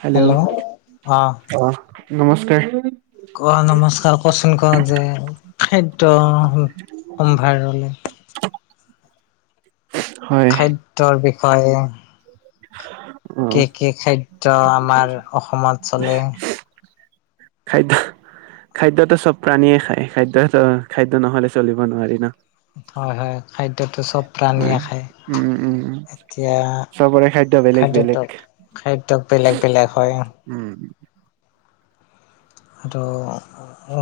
Hello, অ অহ। নমস্কাৰ। কোৱা নমস্কাৰ, কচোন ক যে, খাদ্য সম্ভাৰলে। হয়। তাৰ বিষয়ে। উম। কি কি খাদ্য আমাৰ অসমত চলে। খাদ্য। খাদ্যটো চব প্ৰাণীয়েই খায়, খাদ্যতো, খাদ্য নহ'লে চলিব নোৱাৰি ন। হয় হয়, খাদ্যতো চব প্ৰাণীয়ে উম। খায় উম উম। এতিয়া চবৰে খাদ্য বেলেগ বেলেগ খাদ্যটোক, খাদ্য বেলেগ বেলেগ হয়। উম। আৰু।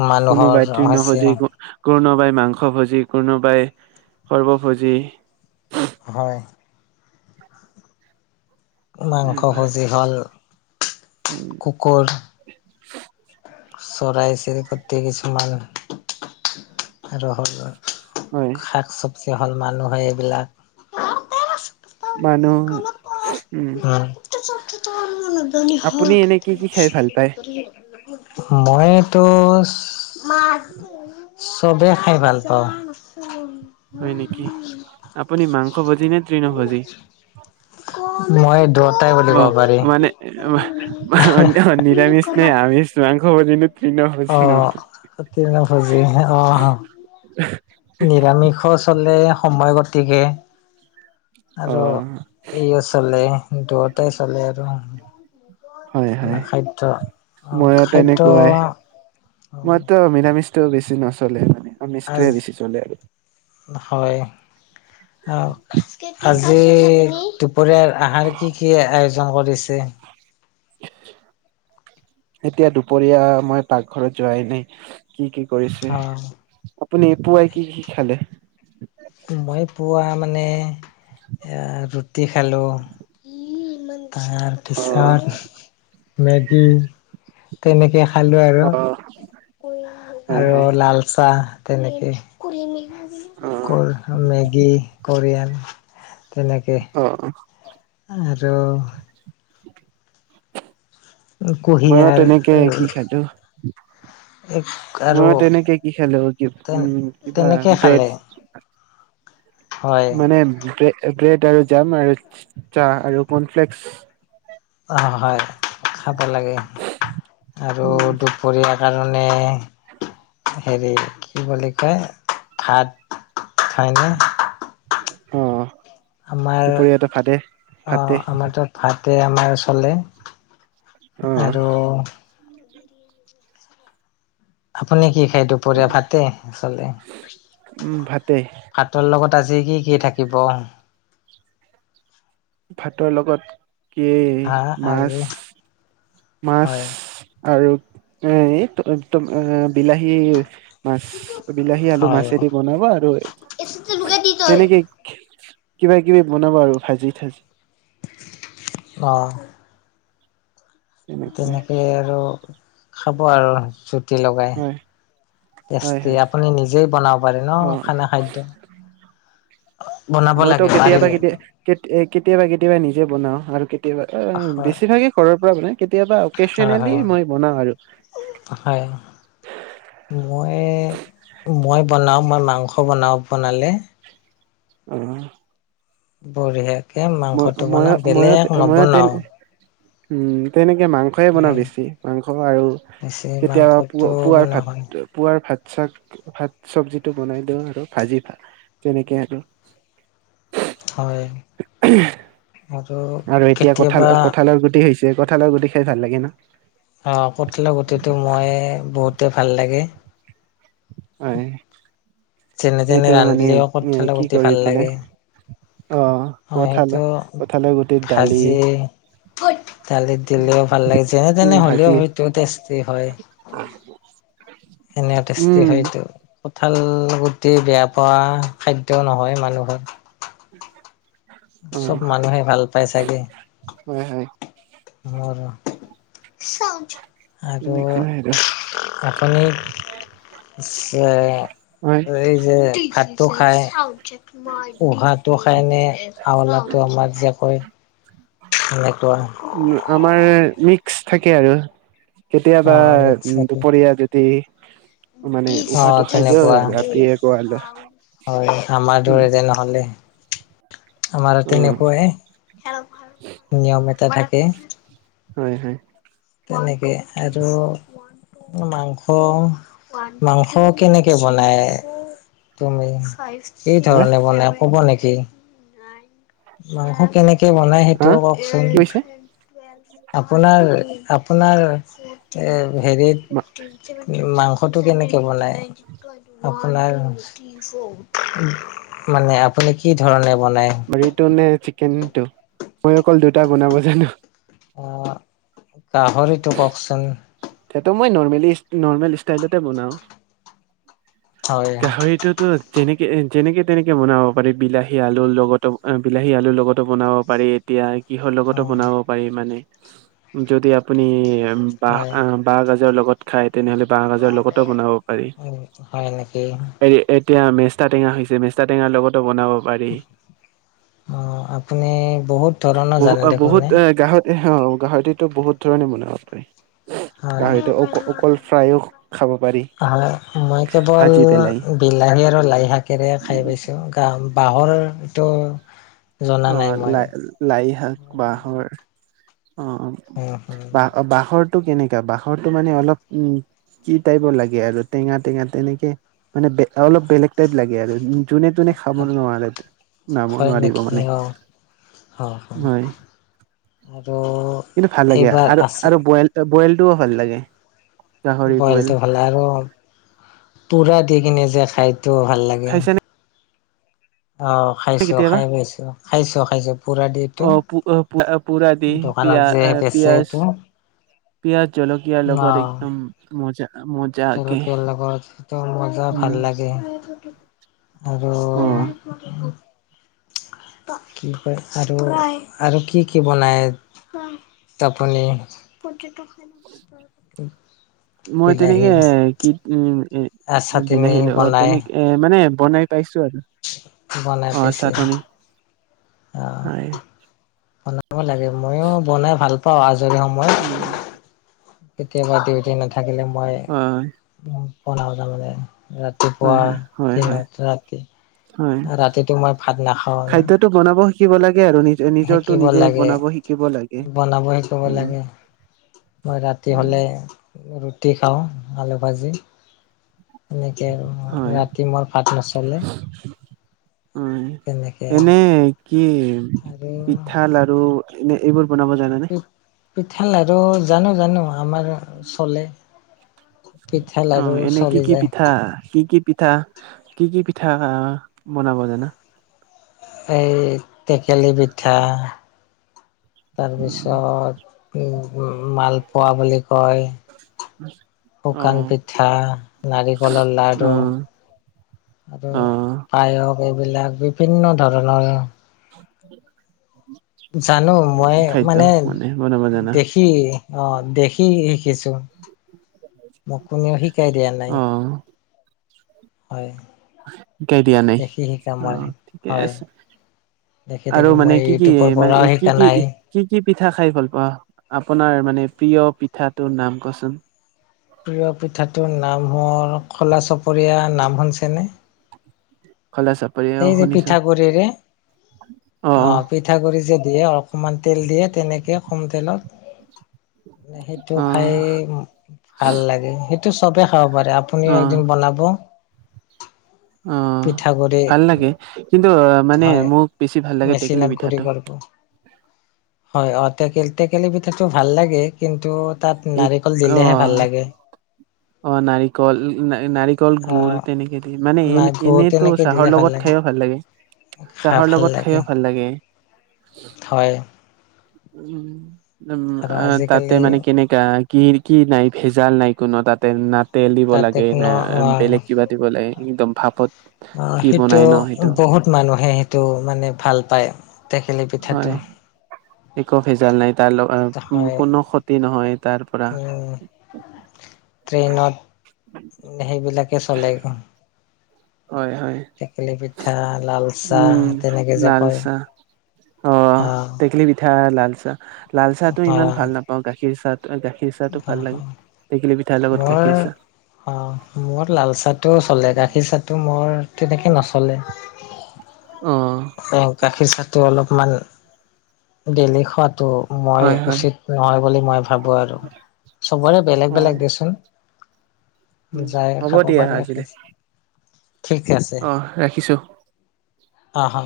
মানুহৰ কোনবাই হৈছে তৃৰ্ণভূজি। কোনোবাই মাংসভোজি, কোনোবাই সৰ্বভোজি। হয়। মাংসভোজি হ'ল। উম। কুকুৰ। চৰাই চিৰিকতি কিছুমান আৰু। [unintelligible] হয়। শাক চবজি হ'ল মানুহেই এইবিলাক। মানুহ। উম। আপুনি এনে কি কি খাই ভাল পায় [unintelligible] মইতো চবেই [unintelligible] খাই ভাল পাওঁ। [unintelligible] হয় নেকি? আপুনি মাংসভোজি নে তৃণভোজি? মই দুয়োটাই বুলি ক'ব অ', পাৰি। মানে, অ, অ, নিৰামিষ নে আমিষ? মাংসভোজি নে অ', তৃৰ্ণভোজি, অহ। [unintelligible] নিৰামিষও চলে সময় গতিকে, অ আৰু ইও চলে, দুয়োটাই চলে আৰু। হয় খানা হয়, খাদ্য অ' ময়ো খাদ্য তেনেকুৱাই, মইতো নিৰামিষ টো বেছি নচলে মানে, আজ আমিষটোহে বেছি চলে আৰু। হয়, আজি দুপ দুপৰীয়াৰ আহাৰ কি কি আয়োজন কৰিছে এতিয়া দুপৰীয়া মই পাকঘৰত যোৱাই নাই কি কি কৰিছে অ', আপুনি পুৱাই কি কি খালে মই পুৱা মানে এ ৰুটি খালো অ তাৰপিছত মেগি তেনেকে খালোঁ আৰু অ হয় আৰু হয় লাল চাহ তেনেকে অ কল মেগী কৰিয়ান তেনেকে অ অ আৰু মইও কুঁহিয়াৰ তেনেকে কি খালো আৰু মইও তেনেকে কি খালো তেন উম কিবা তেনেকে ব্ৰেড খালে হয়, মানে ব্ৰেড আৰু জাম আৰু চাহ আৰু কনফ্লেক্স। অ', হয়, খাব লাগে আৰু দুপৰীয়াৰ কাৰণে হেৰি কি বুলি কয় ভাত খায়না অ আমাৰ দুপৰীয়াটো ভাতে অ ভাতে আমাৰ তাত ভাতে আমাৰ চলে অ আৰু [unintelligible] আপুনি কি খায় দুপৰীয়া ভাতে চলে উম ভাতে ভাতৰ লগত আজি কি কি থাকিব ভাতৰ লগত কি হা মাছ আজি মাছ হয় আৰু এ তম তম বিলাহী মাছ বিলাহী আলু হয় মাছেদি বনাব আৰু তেনেকে কিবা কিবি বনাব আৰু ভাজি থাজি অ তেনেকুৱা তেনেকে আৰু খাব আৰু জুতি লগাই হয় হয় টেষ্টি হয় আপুনি নিজেই বনাব পাৰে ন অ খানা খাদ্য বনাব লাগে পাৰিলে কে কেতিয়াবা কেতিয়াবা নিজে বনাও আৰু কেতিয়াবা অ হয় বেছিভাগে ঘৰৰ পৰা বনাই কেতিয়াবা হয় অকেচনেলি হয় মই বনাওঁ আৰু হয় মই মই বনাওঁ মই মাংস বনাওঁ বনালে অ বঢ়িয়াকে মই মাংসটো মই বনাম মই বেলেগ মই নবনাও তেনে উম তেনেকে মাংস এ বনাওঁ হয় বেছি মাংস আৰু বেছি কেতিয়াবা পুত মাংসটো পুৱাৰ বনোৱা ভাত হয় পুৱাৰ ভাত চাত ভাত চবজিটো বনাই দিওঁ আৰু ভাজি ভা তেনেকে আৰু হয় আৰু এতিয়া কঠাল কেতিয়াবা কঠালৰ গুটি হৈছে কঠালৰ গুটি খাই ভাল লাগে ন অঁ কঠালৰ গুটিটো মই বহুতেই ভাল লাগে হয় যেনে তেনে এইটো মানে ৰান্ধিলেও কঠিলা কি গুটি কৰি ভাল লাগে পেলাই অ হয় কঠাল সেইটো কঠালৰ গুটিত দালি ভাজি দালিত দিলেও ভাল লাগে যেনে তেনে উম হ'লেও ভাজি হয়টো টেষ্টি হয় [unintelligible] ধুনীয়া টেষ্টি উম হয় এইটো কঠাল গুটি বেয়া পোৱা খাদ্য নহয় মানুহৰ [unintelligible] অ চব মানুহে ভাল পাই চাগে হয় হয় মোৰো। আৰু তেনেকুৱা আৰু আপুনি এ হয় এই যে ভাতটো খাই পোহাতটো খাই নে হাৱলাটো আমাৰ যে কয়। সনেকুৱা। উ, আমাৰ মিক্স থাকে আৰু অ কেতিয়াবা মিক্স দুপৰীয়া ৰাতি মানে নেকি অ উহাটো খাই দিয় তেনেকুৱা ৰাতিয়ে ক হয়, আমাৰ দৰে যে নহ'লে। আমাৰ অ তেনেকুৱাই নিয়ম এটা থাকে। হয়, হয়। তেনেকে আৰু মাংস মাংস কেনেকে বনাই? তুমি কি হা ধৰণে বনাই ক'ব নেকি? মাংস কেনেকে বনাই হা সেইটোও কওকচোন, কি কৈছে আপোনাৰ আপোনাৰ এ হেৰিত মাংসটো কেনেকে বনায়? [unintelligible] আপোনাৰ মানে আপুনি কি ধৰণে বনাই? [unintelligible] নে চিকেন টো মই অকল দুটা বনাব জানো। অ', গাহৰিটো কওকচোন? সেটো মই নৰ্মেলি নৰ্মেল ষ্টাইলতে বনাওঁ। হয় গাহৰিটোতো যেনেকৈ যেনেকৈ তেনেকৈ বনাব পাৰি বিলাহী আলুৰ লগতো বিলাহী আলুৰ লগতো বনাব পাৰি, এতিয়া কিহৰ লগতো উম বনাব পাৰি মানে যদি আপুনি হয়। বাঁহ বাঁহ গাজৰ লগত খায় তেনেহ'লে বাঁহ গাজৰ লগতো বনাব পাৰি। উম হয়, নেকি? এ এতিয়া মেষ্টা টেঙা হৈছে মেষ্টা টেঙাৰ লগতো বনাব পাৰি। অ', আপুনি বহুত ধৰণৰ জানে দেখোন এ। এহ গাহৰিতোতো বহুত ধৰণে বনাব পাৰি। হয়। গাহৰিতো অ-অকল ফ্ৰাইও খাব পাৰি। হয়, মই কেৱল ভাজি পেলাই। বিলাহী আৰু লাইশাকেৰে খাই উম। পাইছোঁ, গ বাঁহৰ তো অ', লাই-লাই শাক বাঁহৰ অ'। উম, হম, বাাঁহ-বাঁহৰটো কেনেকা বাঁহৰটো মানে অলপ উম কি টাইপৰ লাগে আৰু টেঙা টেঙা তেনেকে, মানে বে অলপ বেলেগ টাইপ লাগে আৰু যোনে তোনে খাব নোৱাৰে নাম হয় নেকি নোৱাৰিব মানে। অ', হয়, আৰু কিন্তু ভাল লাগে, এইবাৰ আৰু আছে আৰু বইল ত বইলটোও ভাল লাগে। গাহৰি বইল বইলটো ভাল আৰু পোৰা দি কিনে যে খাই এটো ভাল লাগে। খাইছানে অ', খাইছোঁ কেতিয়াবা খাই পাইছোঁ খাইছোঁ খাইছোঁ পুৰা দিটো। অ পু পুৰা দি বেচে পিয়-পিয়াজ। এইটো পিয়াজ জলকীয়াৰ লগত অ'। একদম মজা-মজ [unintelligible] লগত সেইটো মজা ভাল উম লাগে। আৰু অ [unintelligible] কি কয় আৰু আৰু কি কি বনায়। তাৰপুনি। [inaudible] মই বিলাহী তেনেকে কি উম এ আ চাটনি বিলাহী লৈ অ বনাই তেনেকে। এ মানে বনাই পাইছো আৰু বনাই পছে অ। হয় বনাব লাগে ময়ও বনাই ভাল পাও আজৰি সময়ত। উম,। কেতিয়াবা ডিউটি নাথাকিলে মই হয় বনাও তাৰমানে। হয় ৰাতিপুৱা হয় হয় হয় দিনত ৰাতি হয় ৰাতিটো মই ভাত নাখাও না। খাদ্যটো বনাব শিকিব লাগে আৰু নিজ নিজটো শিকিব নিজে লাগে বনাব শিকিব লাগে বনাব শিকিব উম,। লাগে মই ৰাতি হ'লে ৰুটি খাওঁ আলু ভাজি। এনেকে আৰু হয় ৰাতি মোৰ ভাত নচলে। উম, তেনেকে আৰু এনেই কি আৰু পিঠা লাৰু এনে এইবোৰ বনাব জানে পিঠা লাৰু জানো জানো আমাৰ চলে। পিঠা লাৰু অ', এনে কি চলি কি যায় পিঠা কি কি পিঠা কি কি পিঠা বনাব জানা? এই টেকেলি পিঠা। তাৰপিছত মালপোৱা বুলি কয়। [inaudible] শুকান পিঠা নাৰিকলৰ অ লাৰু আৰু অ পায়স এইবিলাক বিভিন্ন ধৰণৰ [inaudible] জানো মই খাদ্য মানে বনাব জানা দেখি শি অ', দেখি শিকিছো মোক কোনেও শিকাই দিয়া নাই। অ হয়। শিকাই দিয়া নাই দেখি শিকা মই অ', ঠিকে হয় আছে। দেখি আৰু দেখি মানে মই কি কি ইউটিউবৰ মানে পৰাও এই কি শিকা কি নাই। কি কি পিঠা খাই ভাল পা আপোনাৰ মানে প্ৰিয় পিঠাটোৰ নাম কচোন। প্ৰিয় পিঠাটোৰ নাম হ'ল খোলা চপৰীয়া নাম শনছেনে? খলাচ এই যে পিঠা গুৰিৰে অ' পিত ঠাগুড়ি যে দিয়ে অকণমান তেল দিয়ে তেনেকৈ কম তেলত সেইটো অ খাই ভাল লাগে সেইটো চবে খাব পাৰে আ আপুনিও অ একদিন বনাব। অ পিঠা গুৰি। ভাল লাগে কিন্তু মানে মোক বেছি ভাল লাগে টেকেলি মেচিনত গুৰি পিঠাটো। কৰিব। হয় অ', টেক টেকেলি পিঠাটো ভাল লাগে কিন্তু তাত এক নাৰিকল অ দিলেহে ভাল লাগে। অ', নাৰিকল নাৰি কল অ গুৰ তেনেকে দি মানে নাই এনে গুৰ এনেইতো তেনেকে দিলে চাহৰ ভাল লগত খাইও ভাল লাগে। খাই চাহৰ ভাল লগত লাগে। খাইও ভাল লাগে। হয়। উ, উম, আৰু আ তাতে আজিকালি মানে কেনেকে তাঁ কি কি নাই ভেজাল নাই কোনো তাতে, না তেল দিব তাতে লাগে, না কোনো অ বেলেগ কিবা দিব লাগে একদম ভাপত আঁ কি সেইটো বনাই ন সেইটো বহুত মানুহে সেইটো মানে ভাল পায়। টেকেলি পিঠাটো হয় একো ভেজাল নাই, তাৰ লগ হয় কোনো ক্ষতি নহয় তাৰপৰা। উম ট্ৰেইনত সেইবিলাকে চ'লে। হয় হয়। টেকেলি পিঠা লাল চাহ উম, তেনেকে যে লাল কয়। চাহ অ', টেকেলী পিঠা, লাল চাহ, লাল চাহ টো অ ইমান ভাল নাপাওঁ গাখীৰ চাহ খীৰ চাহটো অ ভাল লাগে, তেকিলি পিঠাৰ লগত গাখীৰ চাহ। অঁ, মোৰ লাল চাহটো চ'লে গাখীৰ চাহটো মোৰ তেনেকে নচলে। ওম গাখীৰ চাহটো অলপমান দেলি খোৱাত টো মই হয় হয় উচিত নহয় বুলি মই ভাবো আৰু চবৰে বেলেগ হয়। বেলেগ দেচোন উম, যায় হ'ব খাব দিয়া পাৰে [unintelligible] আজিলে ঠিক আছে। অ' ৰাখিছোঁ। হা হা